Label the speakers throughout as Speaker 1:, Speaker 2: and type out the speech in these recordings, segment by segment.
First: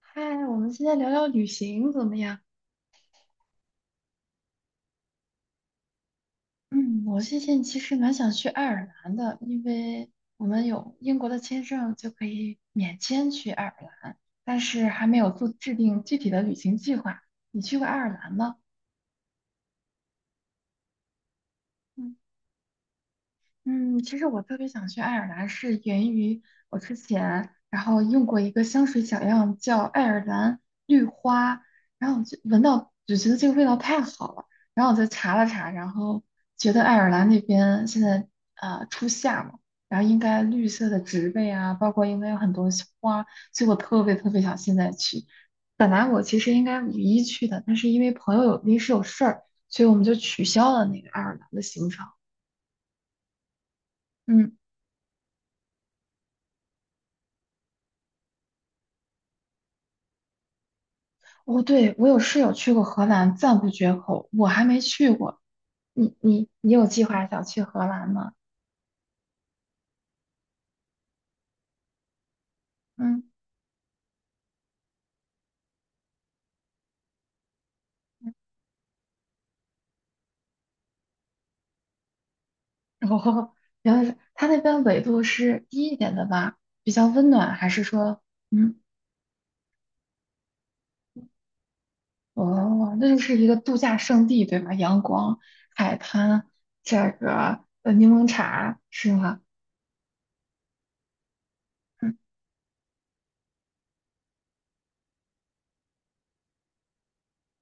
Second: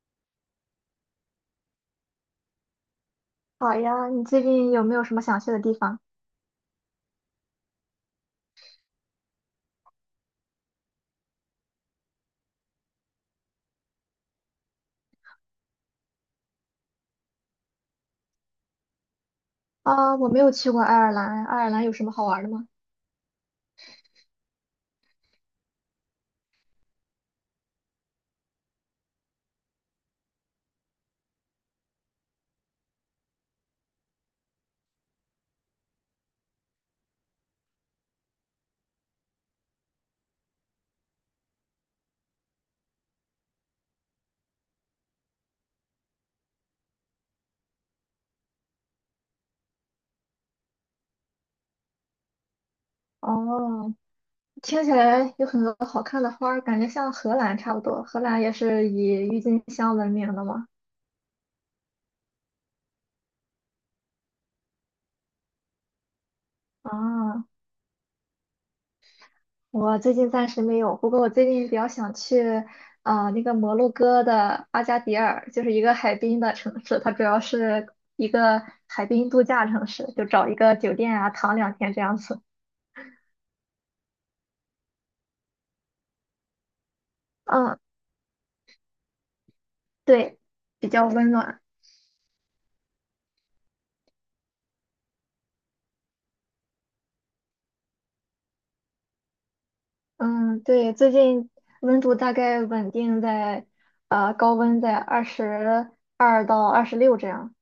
Speaker 1: 嗨，我们现在聊聊旅行怎么样？
Speaker 2: 好呀，你最近有没有什么想去的地方？
Speaker 1: 嗯，我最近其实蛮想去爱尔兰的，因为我们有英国的签证就可以免签去爱尔兰，但是还没有做制定具体的旅行计划。你去过爱尔兰吗？
Speaker 2: 啊，我没有去过爱尔兰，爱尔兰有什么
Speaker 1: 嗯
Speaker 2: 好玩的吗？
Speaker 1: 嗯，其实我特别想去爱尔兰，是源于我之前然后用过一个香水小样叫爱尔兰绿花，然后我就闻到就觉得这个味道太好了，然后我就查了查，然后觉得爱尔兰那边现在初夏嘛，然后应该绿色的植被啊，包括应该有很多小花，所以我特别特别想现在去。本来我其实应该5月1日去的，但是因为朋友有临时有事儿，所以我们就取消了那个爱尔兰的行程。
Speaker 2: 哦，
Speaker 1: 嗯。
Speaker 2: 听起来有很多好看的花儿，感觉像荷兰差不多。荷兰也是以郁金香闻名的嘛。
Speaker 1: 哦，对，我有室友去过荷兰，赞不绝口。我还没去过，你有计划想
Speaker 2: 啊，
Speaker 1: 去荷兰吗？
Speaker 2: 我最近暂时没有，不过我最近比较想去，
Speaker 1: 嗯，
Speaker 2: 那个摩洛哥的阿加迪尔，就是一个海滨的城市，它主要是一个海滨度假城市，就找一个酒店啊，躺2天这样子。
Speaker 1: 哦，原来是它那边纬度是低一点的吧？比较温暖，还
Speaker 2: 嗯，
Speaker 1: 是说，嗯，
Speaker 2: 对，比较温暖。
Speaker 1: 哦，那就是一个度假胜地，对吧？阳光、海滩，这个柠檬茶是吗？
Speaker 2: 嗯，对，最近温度
Speaker 1: 嗯，
Speaker 2: 大概稳定在，高温在22到26这样。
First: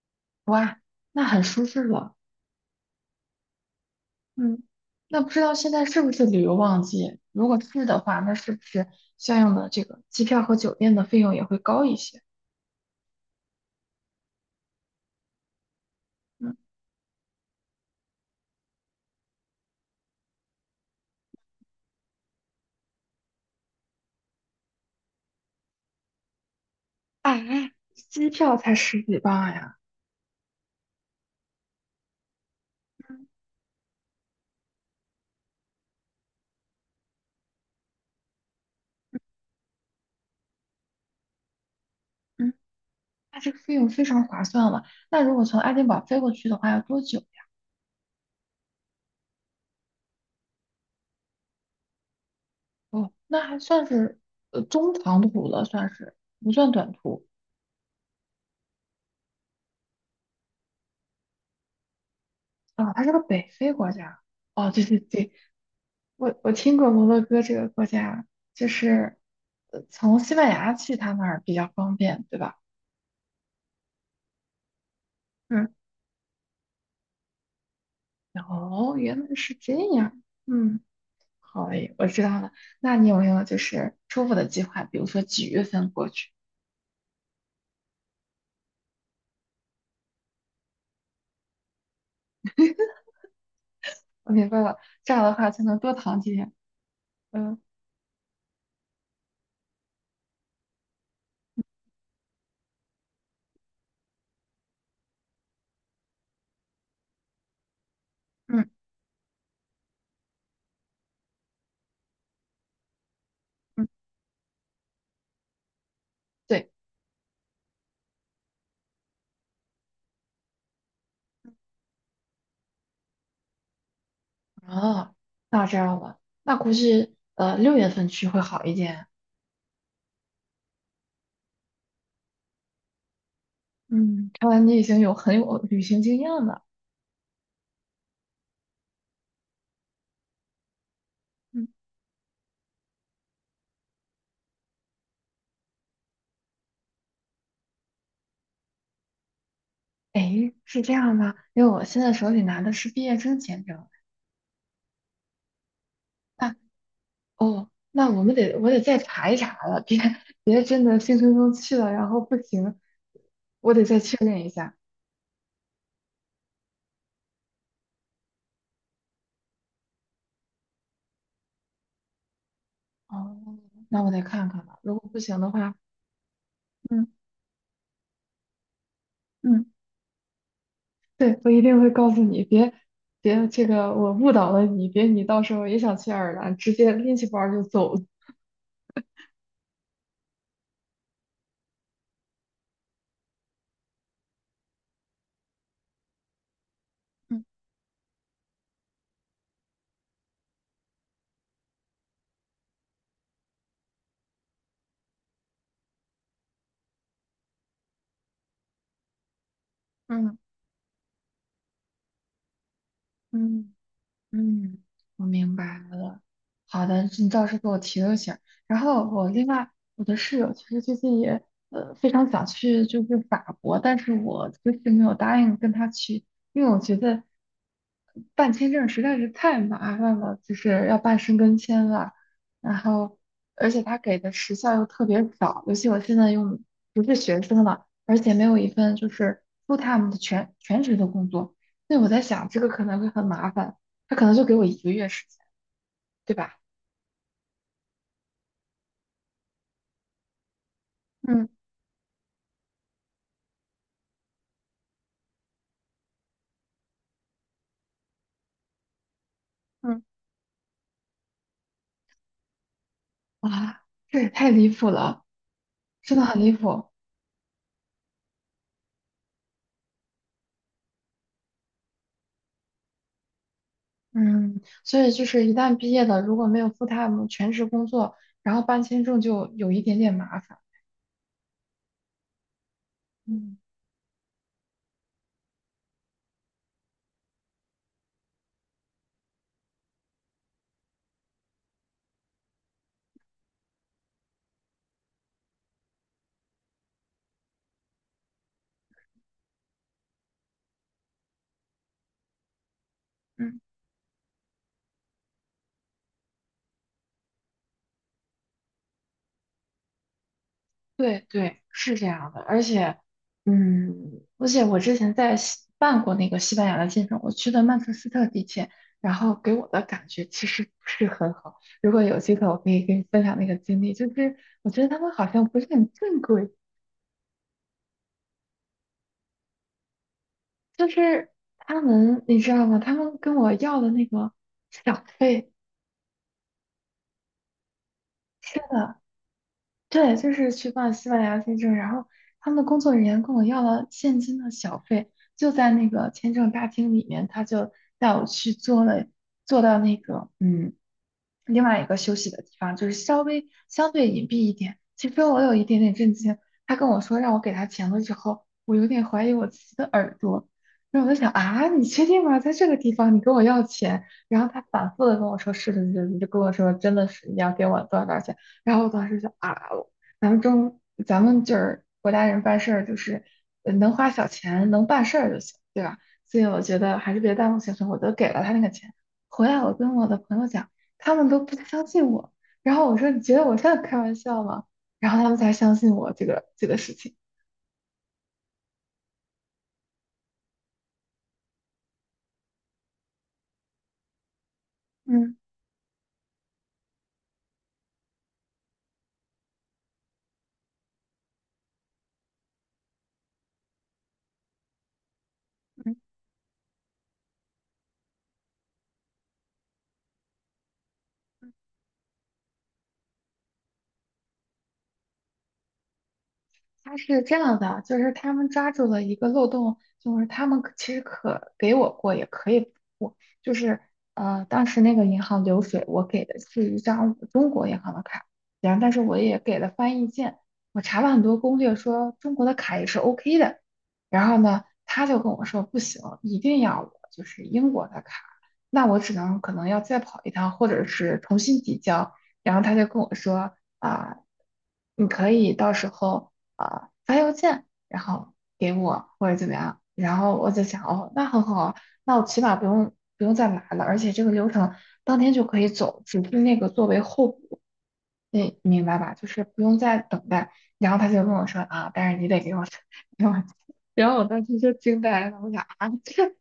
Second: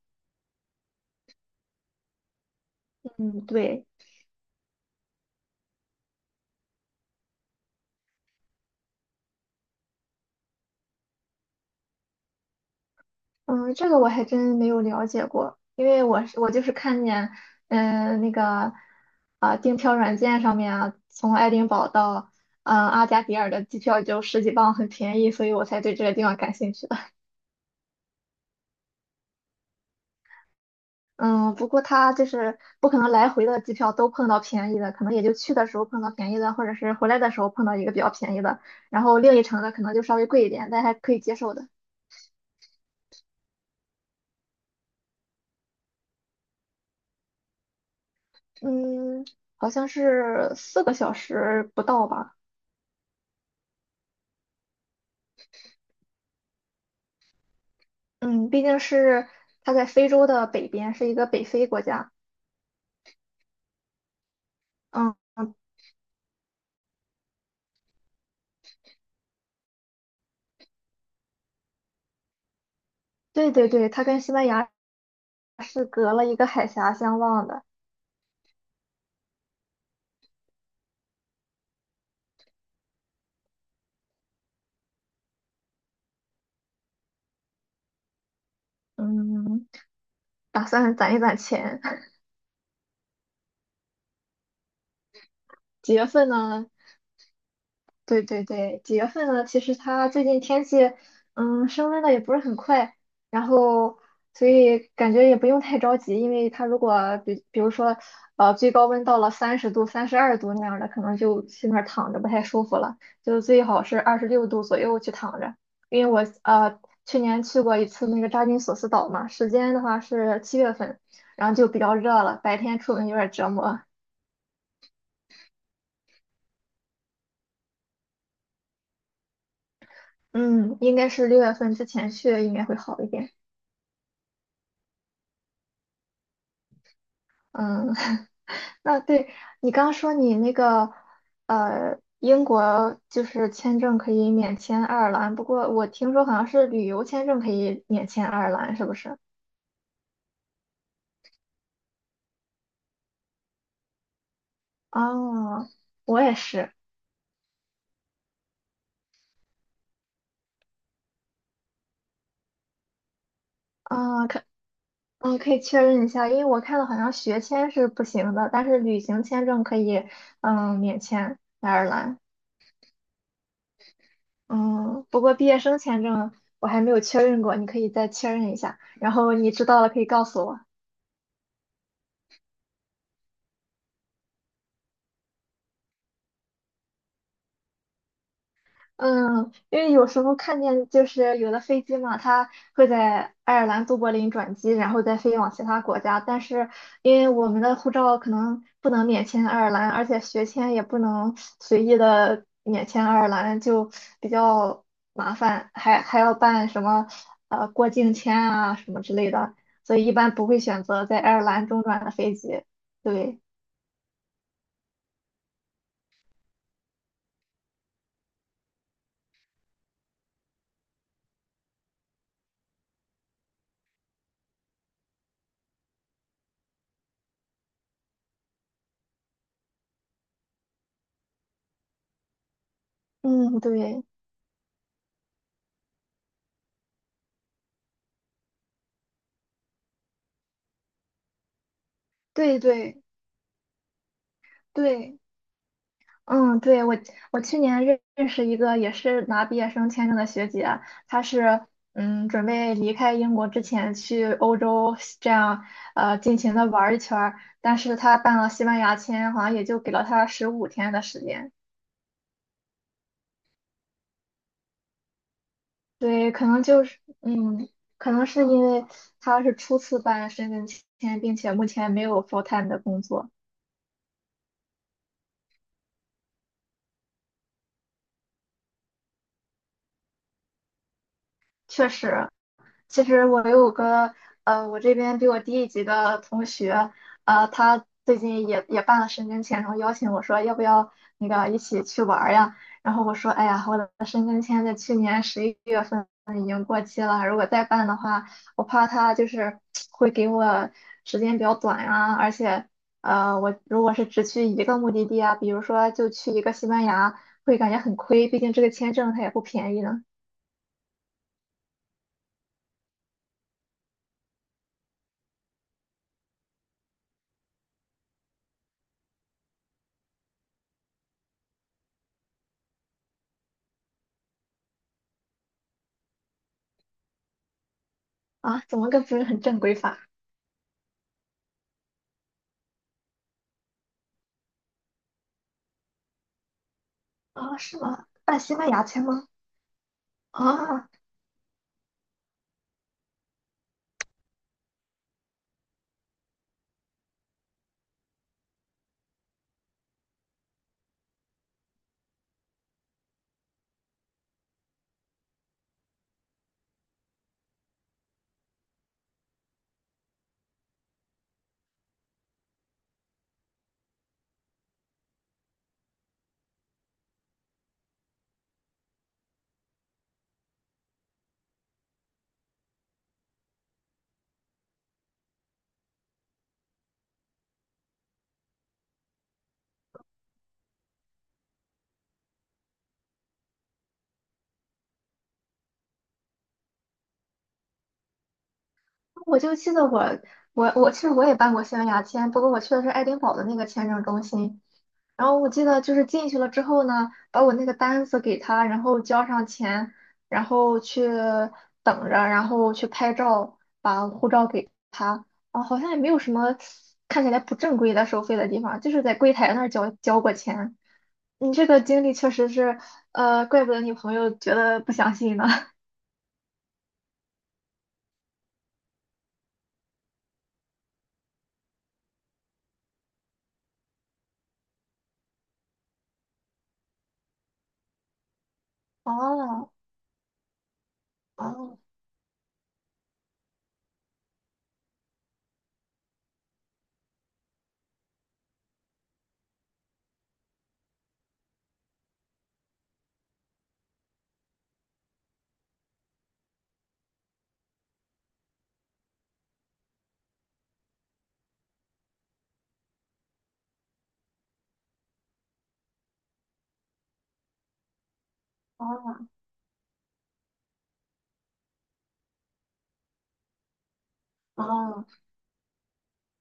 Speaker 1: 哇，那很舒适了。
Speaker 2: 嗯，对，
Speaker 1: 嗯，那不知道现在是不是旅游旺季？如果是的话，那是不是相应的这个机票和酒店的费用也会高一些？
Speaker 2: 嗯，这个我还真没有了解过，因为我是我
Speaker 1: 嗯，
Speaker 2: 就是看见，那个，订票软件上面啊，从爱丁堡到，阿加迪尔的机票就十几磅，很便宜，所以我才对这个地方感兴趣。
Speaker 1: 啊，机票才十几磅呀。
Speaker 2: 嗯，不过他就是不可能
Speaker 1: 嗯，
Speaker 2: 来回的机票都碰到便宜的，可能也就去的时候碰到便宜的，或者是回来的时候碰到一个比较便宜的，然后另一程的可能就稍微贵一点，但还可以接受的。
Speaker 1: 嗯那这个费用非常划算了。那如果从爱丁堡飞过去的话，要多久呀？
Speaker 2: 嗯，好像是4个小时不到吧。
Speaker 1: 哦，那还算是中长途了，算是不算短途。
Speaker 2: 嗯，毕竟是它在非洲的北边，是一个北非国家。
Speaker 1: 啊，它是个北非国家。哦，对对
Speaker 2: 嗯，
Speaker 1: 对，
Speaker 2: 嗯
Speaker 1: 我听过摩洛哥这个国家，就是从西班牙去他那儿比较方便，对吧？
Speaker 2: 对对对，它跟西班牙
Speaker 1: 嗯，
Speaker 2: 是隔了一个海峡相望的。
Speaker 1: 哦，原来是这样。嗯，好嘞，我知道了。那你有没有就是初步的计划？比如说几月份过去？
Speaker 2: 嗯，打算攒一攒钱。
Speaker 1: 我明白了，这样的话才能多
Speaker 2: 几月
Speaker 1: 躺
Speaker 2: 份
Speaker 1: 几天。
Speaker 2: 呢？
Speaker 1: 嗯，
Speaker 2: 对对对，几月份呢？其实它最近天气，嗯，升温的也不是很快，然后所以感觉也不用太着急，因为它如果比如说，
Speaker 1: 嗯
Speaker 2: 最高温到了30度、32度那样的，可能就去那儿躺着不太舒服了，就最好
Speaker 1: 嗯，
Speaker 2: 是26度左右去躺着。因为我
Speaker 1: 对。
Speaker 2: 去年去过一次那个扎金索斯岛嘛，时间的话是7月份，然后就比较热了，白天出门有点折磨。
Speaker 1: 哦，那我知道了。那估计6月份去会好一点。
Speaker 2: 嗯，应该是6月份之前去应该会好一点。
Speaker 1: 嗯，看来你已经有很有旅行经验了。
Speaker 2: 嗯，那对，你刚说你那个
Speaker 1: 嗯，
Speaker 2: 英国就是签证可以免签爱尔兰，不过我听说好像是旅游签证可以免签爱尔兰，是不是？
Speaker 1: 诶，是这样吗？因为我现在手里拿的是毕业生签证。
Speaker 2: 哦，我也
Speaker 1: 那
Speaker 2: 是。
Speaker 1: 哦，那我得再查一查了，别真的兴冲冲去了，然后不行，我得再确
Speaker 2: 啊，
Speaker 1: 认一下。
Speaker 2: 可以确认一下，因为我看到好像学签是不行的，但是旅行签证可以，嗯，免签爱尔兰。
Speaker 1: 哦，那我得看看吧。如
Speaker 2: 嗯，
Speaker 1: 果不
Speaker 2: 不过
Speaker 1: 行
Speaker 2: 毕
Speaker 1: 的
Speaker 2: 业
Speaker 1: 话，
Speaker 2: 生签证我还没有
Speaker 1: 嗯
Speaker 2: 确认过，你可以再确认一下，然后你知
Speaker 1: 嗯，
Speaker 2: 道了可以告诉我。
Speaker 1: 对，我一定会告诉你，别这个我误导了你，别你到时候也想去爱尔兰，直接拎起包儿就走了。
Speaker 2: 嗯，因为有时候看见就是有的飞机嘛，它会在爱尔兰都柏林转机，然后再飞往其他国家。但是因为
Speaker 1: 嗯
Speaker 2: 我们的护照可能不能免签爱尔兰，而且学签也不能随意的免签爱尔兰，就比较麻烦，还要办什么过境签啊什么之类的，所以一般
Speaker 1: 嗯
Speaker 2: 不会选择在爱尔兰中转的飞机。对，
Speaker 1: 嗯。嗯，我明白了。好的，你倒是给我提了醒儿。然后我另外，我的室友其实最近也非常想去就是法国，但是我就是没有答应跟他去，因为我觉得办签证实在是太麻烦了，就是要办申根签了。然后
Speaker 2: 嗯，
Speaker 1: 而且他
Speaker 2: 对，
Speaker 1: 给的时效又特别早，尤其我现在又不是学生了，而且没有一份就是 full time 的全职的工作，所以我在想
Speaker 2: 对
Speaker 1: 这个可能
Speaker 2: 对
Speaker 1: 会很麻烦。他可能就给我一个月
Speaker 2: 对。
Speaker 1: 时间，对吧？
Speaker 2: 嗯，对，我去年认识一个也是拿毕业生签证的学姐，她
Speaker 1: 嗯
Speaker 2: 是准备离开英国之前去欧洲这样尽情的玩儿一圈儿，但是她办了西班牙签，好像也就给
Speaker 1: 嗯
Speaker 2: 了她15天的时间。
Speaker 1: 哇，这也太离谱了，真的
Speaker 2: 对，
Speaker 1: 很
Speaker 2: 可
Speaker 1: 离
Speaker 2: 能就
Speaker 1: 谱。
Speaker 2: 是可能是因为她是初次办申根签，并且目前没有 full time 的工作，
Speaker 1: 嗯，所以就是一旦毕业了，如果没有 full time 全职工作，然后办签证就有一点点麻烦。
Speaker 2: 确实其实我
Speaker 1: 嗯
Speaker 2: 有个呃，我这边比我低一级的同学，他最近也办了申根签，然后邀请我说要不要那个一起去玩儿呀？然后我说，哎呀，我的申根签在去年11月份已经过期了，如果再办的话，我怕他就是会给我时间比较短呀，而且我
Speaker 1: 嗯
Speaker 2: 如果是只去一个目的地啊，比如说就去一个西班牙，会感觉很亏，毕竟这个签证它也不便宜呢。
Speaker 1: 对对，是这样的，而且，嗯，而且我之前在办过那个西班牙的签证，我去的曼彻斯特地铁，然后给我的感觉其实不是很好。如果有机会，我可以跟你分享那个经历，就是我觉得他们好像不是很正规，
Speaker 2: 啊，怎么个不是很正规法？
Speaker 1: 就是他们，你知道吗？他们跟我要的那个小费，
Speaker 2: 啊，是吗？办西
Speaker 1: 是
Speaker 2: 班牙
Speaker 1: 的。
Speaker 2: 签吗？
Speaker 1: 对，就是去
Speaker 2: 啊，
Speaker 1: 办西班牙签证，然后他们的工作人员跟我要了现金的小费，就在那个签证大厅里面，他就带我去做了，做到那个另外一个休息的地方，就是稍微相对隐蔽一点。其实我有一点点震惊，他跟我说让我给他钱的时候，我有点怀疑我自己的耳朵。然后我就想啊，你确定吗？在这个地方你跟我要钱？然后他反复的跟我说是是是的，你就跟我说真的是你要给我多少多少钱。然后我当时就啊，咱们中咱们就是国家人办事儿，就是能花小钱能办事儿就行，对吧？所以我觉得还是别耽误行程，我都给了他那个钱。回来我跟我的朋友讲。他们都不相信我。然后我说："你觉得我像在开玩笑吗？"然后他们才相信我这个事情。
Speaker 2: 我就记得我其实我也办过西班牙签，不过我去的是爱丁堡的那个签证中心。然
Speaker 1: 嗯。
Speaker 2: 后我记得就是进去了之后呢，把我那个单子给他，然后交上钱，然后去等着，然后去拍照，把护照给他。啊，好像
Speaker 1: 嗯
Speaker 2: 也没有什么看起来不正规的收费的地方，就是在柜台那儿交过钱。你这个经历确实是，怪不得你朋友觉得不相信呢。
Speaker 1: 他是这样的，就是他们抓住了一个漏洞，就是他们其实可给我过，也可以不过，就是当时那个银行流水，我给的是一张中国银行的卡，然后但是 我也给了
Speaker 2: 哦，
Speaker 1: 翻译件，我查了很多攻略
Speaker 2: 哦
Speaker 1: 说中国的卡也是 OK 的，然后呢，他就跟我说不行，一定要我就是英国的卡，那我只能可能要再跑一趟，或者是重新提交，然后他就跟我说啊。你可以到时候啊，发邮件，然后给我或者怎么样，然后我就想，哦，那很好啊，那我起码不用再来了，而且这个流程当天就可以走，只是那个作为候补，你明白吧？就
Speaker 2: 哦
Speaker 1: 是不用再等待。然后他就跟我说啊，但是你得给我，给我。然后我当时就惊
Speaker 2: 哦，
Speaker 1: 呆了，我想啊，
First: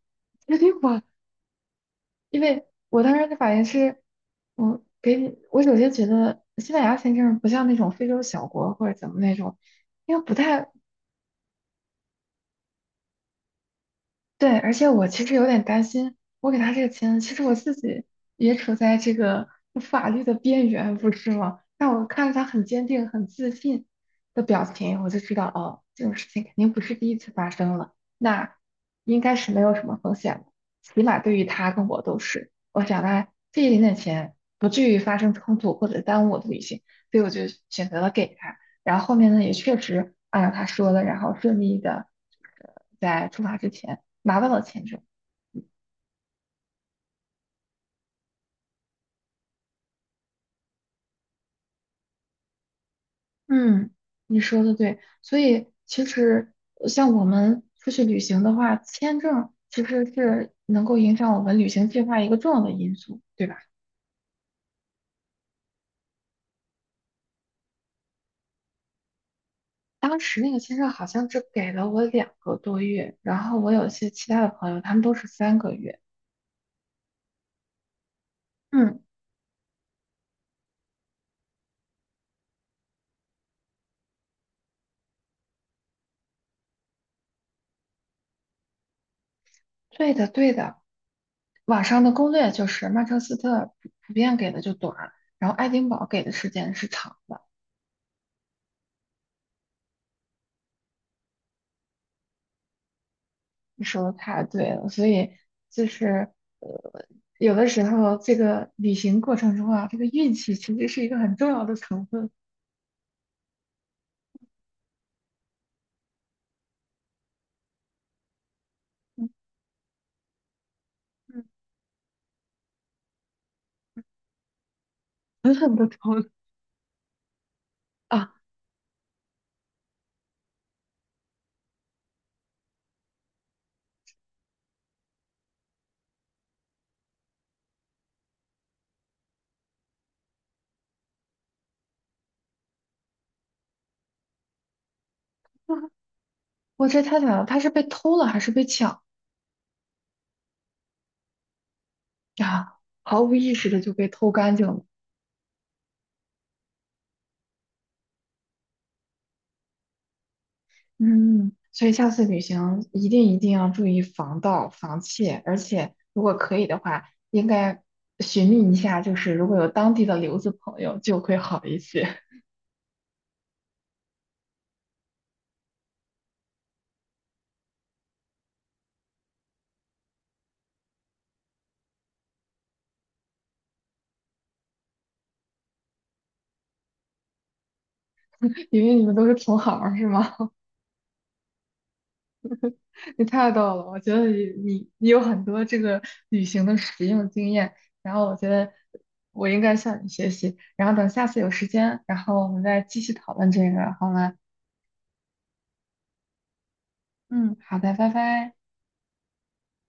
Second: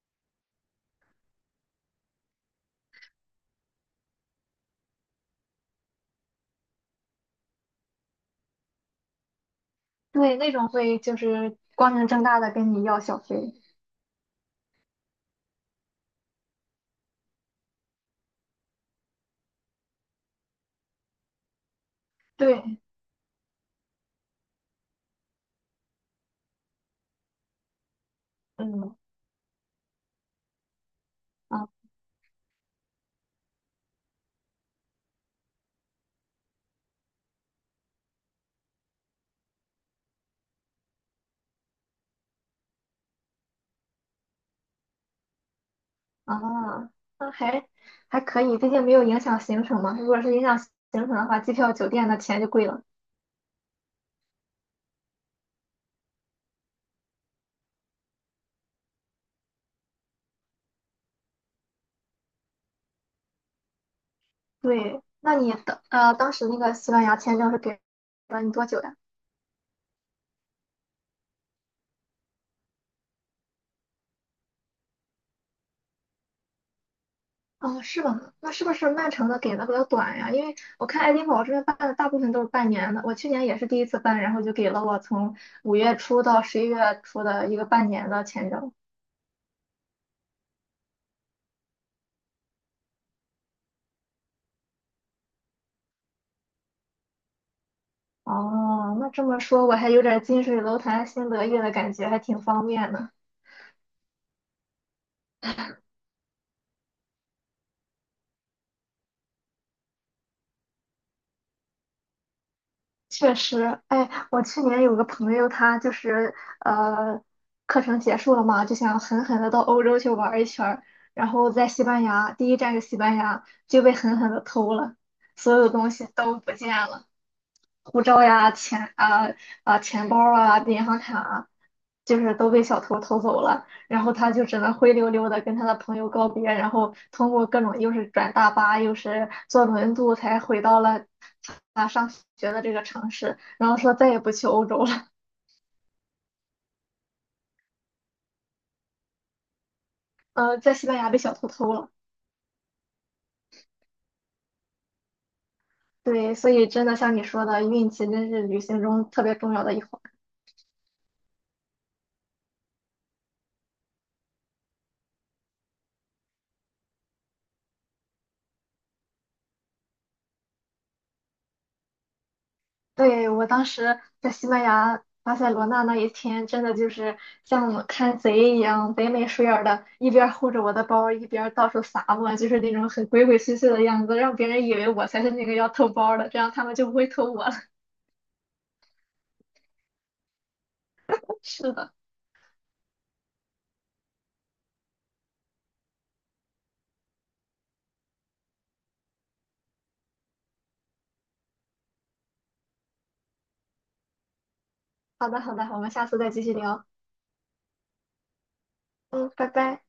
Speaker 1: 这得我，因为我当时的反应是，我给你，我首先觉得西班牙签证不像那种非洲小国或者怎么那种。因为不
Speaker 2: 对，那种
Speaker 1: 太
Speaker 2: 会就是光明正大的跟你要小费。
Speaker 1: 对，而且我其实有点担心，我给他这个钱，其实我自己也处在这个法律的边缘，不是吗？但我看着他很
Speaker 2: 对，
Speaker 1: 坚定、很自信的表情，我就知道，哦，这种事情肯定不是第一次发生了，那
Speaker 2: 嗯
Speaker 1: 应该是没有什么风险的，起码对于
Speaker 2: 啊
Speaker 1: 他跟我都是。我想呢，这一点点钱不至于发生冲突或者耽误我的旅行，所以我就选择了给他。然后后面呢，也确实按照他说的，然后顺利的在出发之前。拿到了签证。
Speaker 2: 啊，那还可以，毕竟没有影响行程嘛。如果是影响行程的话，机票、酒店的钱就贵了。
Speaker 1: 嗯，你说的对，所以其实像我们出去旅行的话，签证其实是能够影响我们旅行计划一个重要的因素，对吧？
Speaker 2: 对，那你当时那个西班牙签证是给了你多久呀？
Speaker 1: 当时那个签证好像只给了我2个多月，然后我有些其他的朋友，他们都是3个月。
Speaker 2: 哦，是吗？那是不是
Speaker 1: 嗯
Speaker 2: 曼城的给的比较短呀？因为我看爱丁堡这边办的大部分都是半年的，我去年也是第一次办，然后就给了我从5月初到11月初的一个半年的签证。
Speaker 1: 对的，对的，网上的攻略就是曼彻斯特普遍给的就短，然后爱丁堡给的时间是长的。
Speaker 2: 哦，那这么说，我还有点近水楼台先得月的感觉，还挺方便的。
Speaker 1: 你说的太对了，所以就是呃，有的时候这个旅行过程中啊，这个运气其实是一个很重要的成分，
Speaker 2: 确实，哎，我去年有个朋友，他就是呃，课程结束了嘛，就想狠
Speaker 1: 嗯，
Speaker 2: 狠的到欧洲去玩一圈儿，然
Speaker 1: 嗯，
Speaker 2: 后在西班牙，第一站是西班牙，就被狠狠的偷了，所
Speaker 1: 狠
Speaker 2: 有
Speaker 1: 狠的
Speaker 2: 东西
Speaker 1: 偷了
Speaker 2: 都不见了。护照
Speaker 1: 啊！
Speaker 2: 呀、钱啊、钱包啊、银行卡啊，就是都被小偷偷走了。然后他就只能灰溜溜的跟他的朋友告别，然后通过各种又是转大巴又是坐轮渡才回到了他上学的这个城市。然后说再也不去欧洲了，
Speaker 1: 我这太惨了，他是被偷了还是被抢
Speaker 2: 在西班牙被小偷偷了。
Speaker 1: 啊？毫无意识的就被偷干净了，
Speaker 2: 对，所以真的像你说的，运气真是旅行中特别重要的一环。
Speaker 1: 嗯，所以下次旅行一定一定要注意防盗防窃，而且如果可以的话，应该寻觅一下，就是如果有当地的留子朋友就会好一些，
Speaker 2: 对，我当时在西班牙巴塞罗那那一天，真的就是像看贼一样，贼眉鼠眼儿的，一边儿护着我的包，一边儿到处撒我，就是那种很鬼鬼祟祟的样子，让别人以为我才是那个要偷包儿的，这样他们就不会偷我了。
Speaker 1: 因为你们都是同行儿是吗？
Speaker 2: 是的，
Speaker 1: 你太逗了，我觉得你你有很多这个旅行的实用经验，然后我觉得我应该向你学习，然后等下次有时间，然后我们再继续讨论这个，好吗？
Speaker 2: 好的，好的，我们下次再继续聊。
Speaker 1: 嗯，好的，拜拜。
Speaker 2: 嗯，拜拜。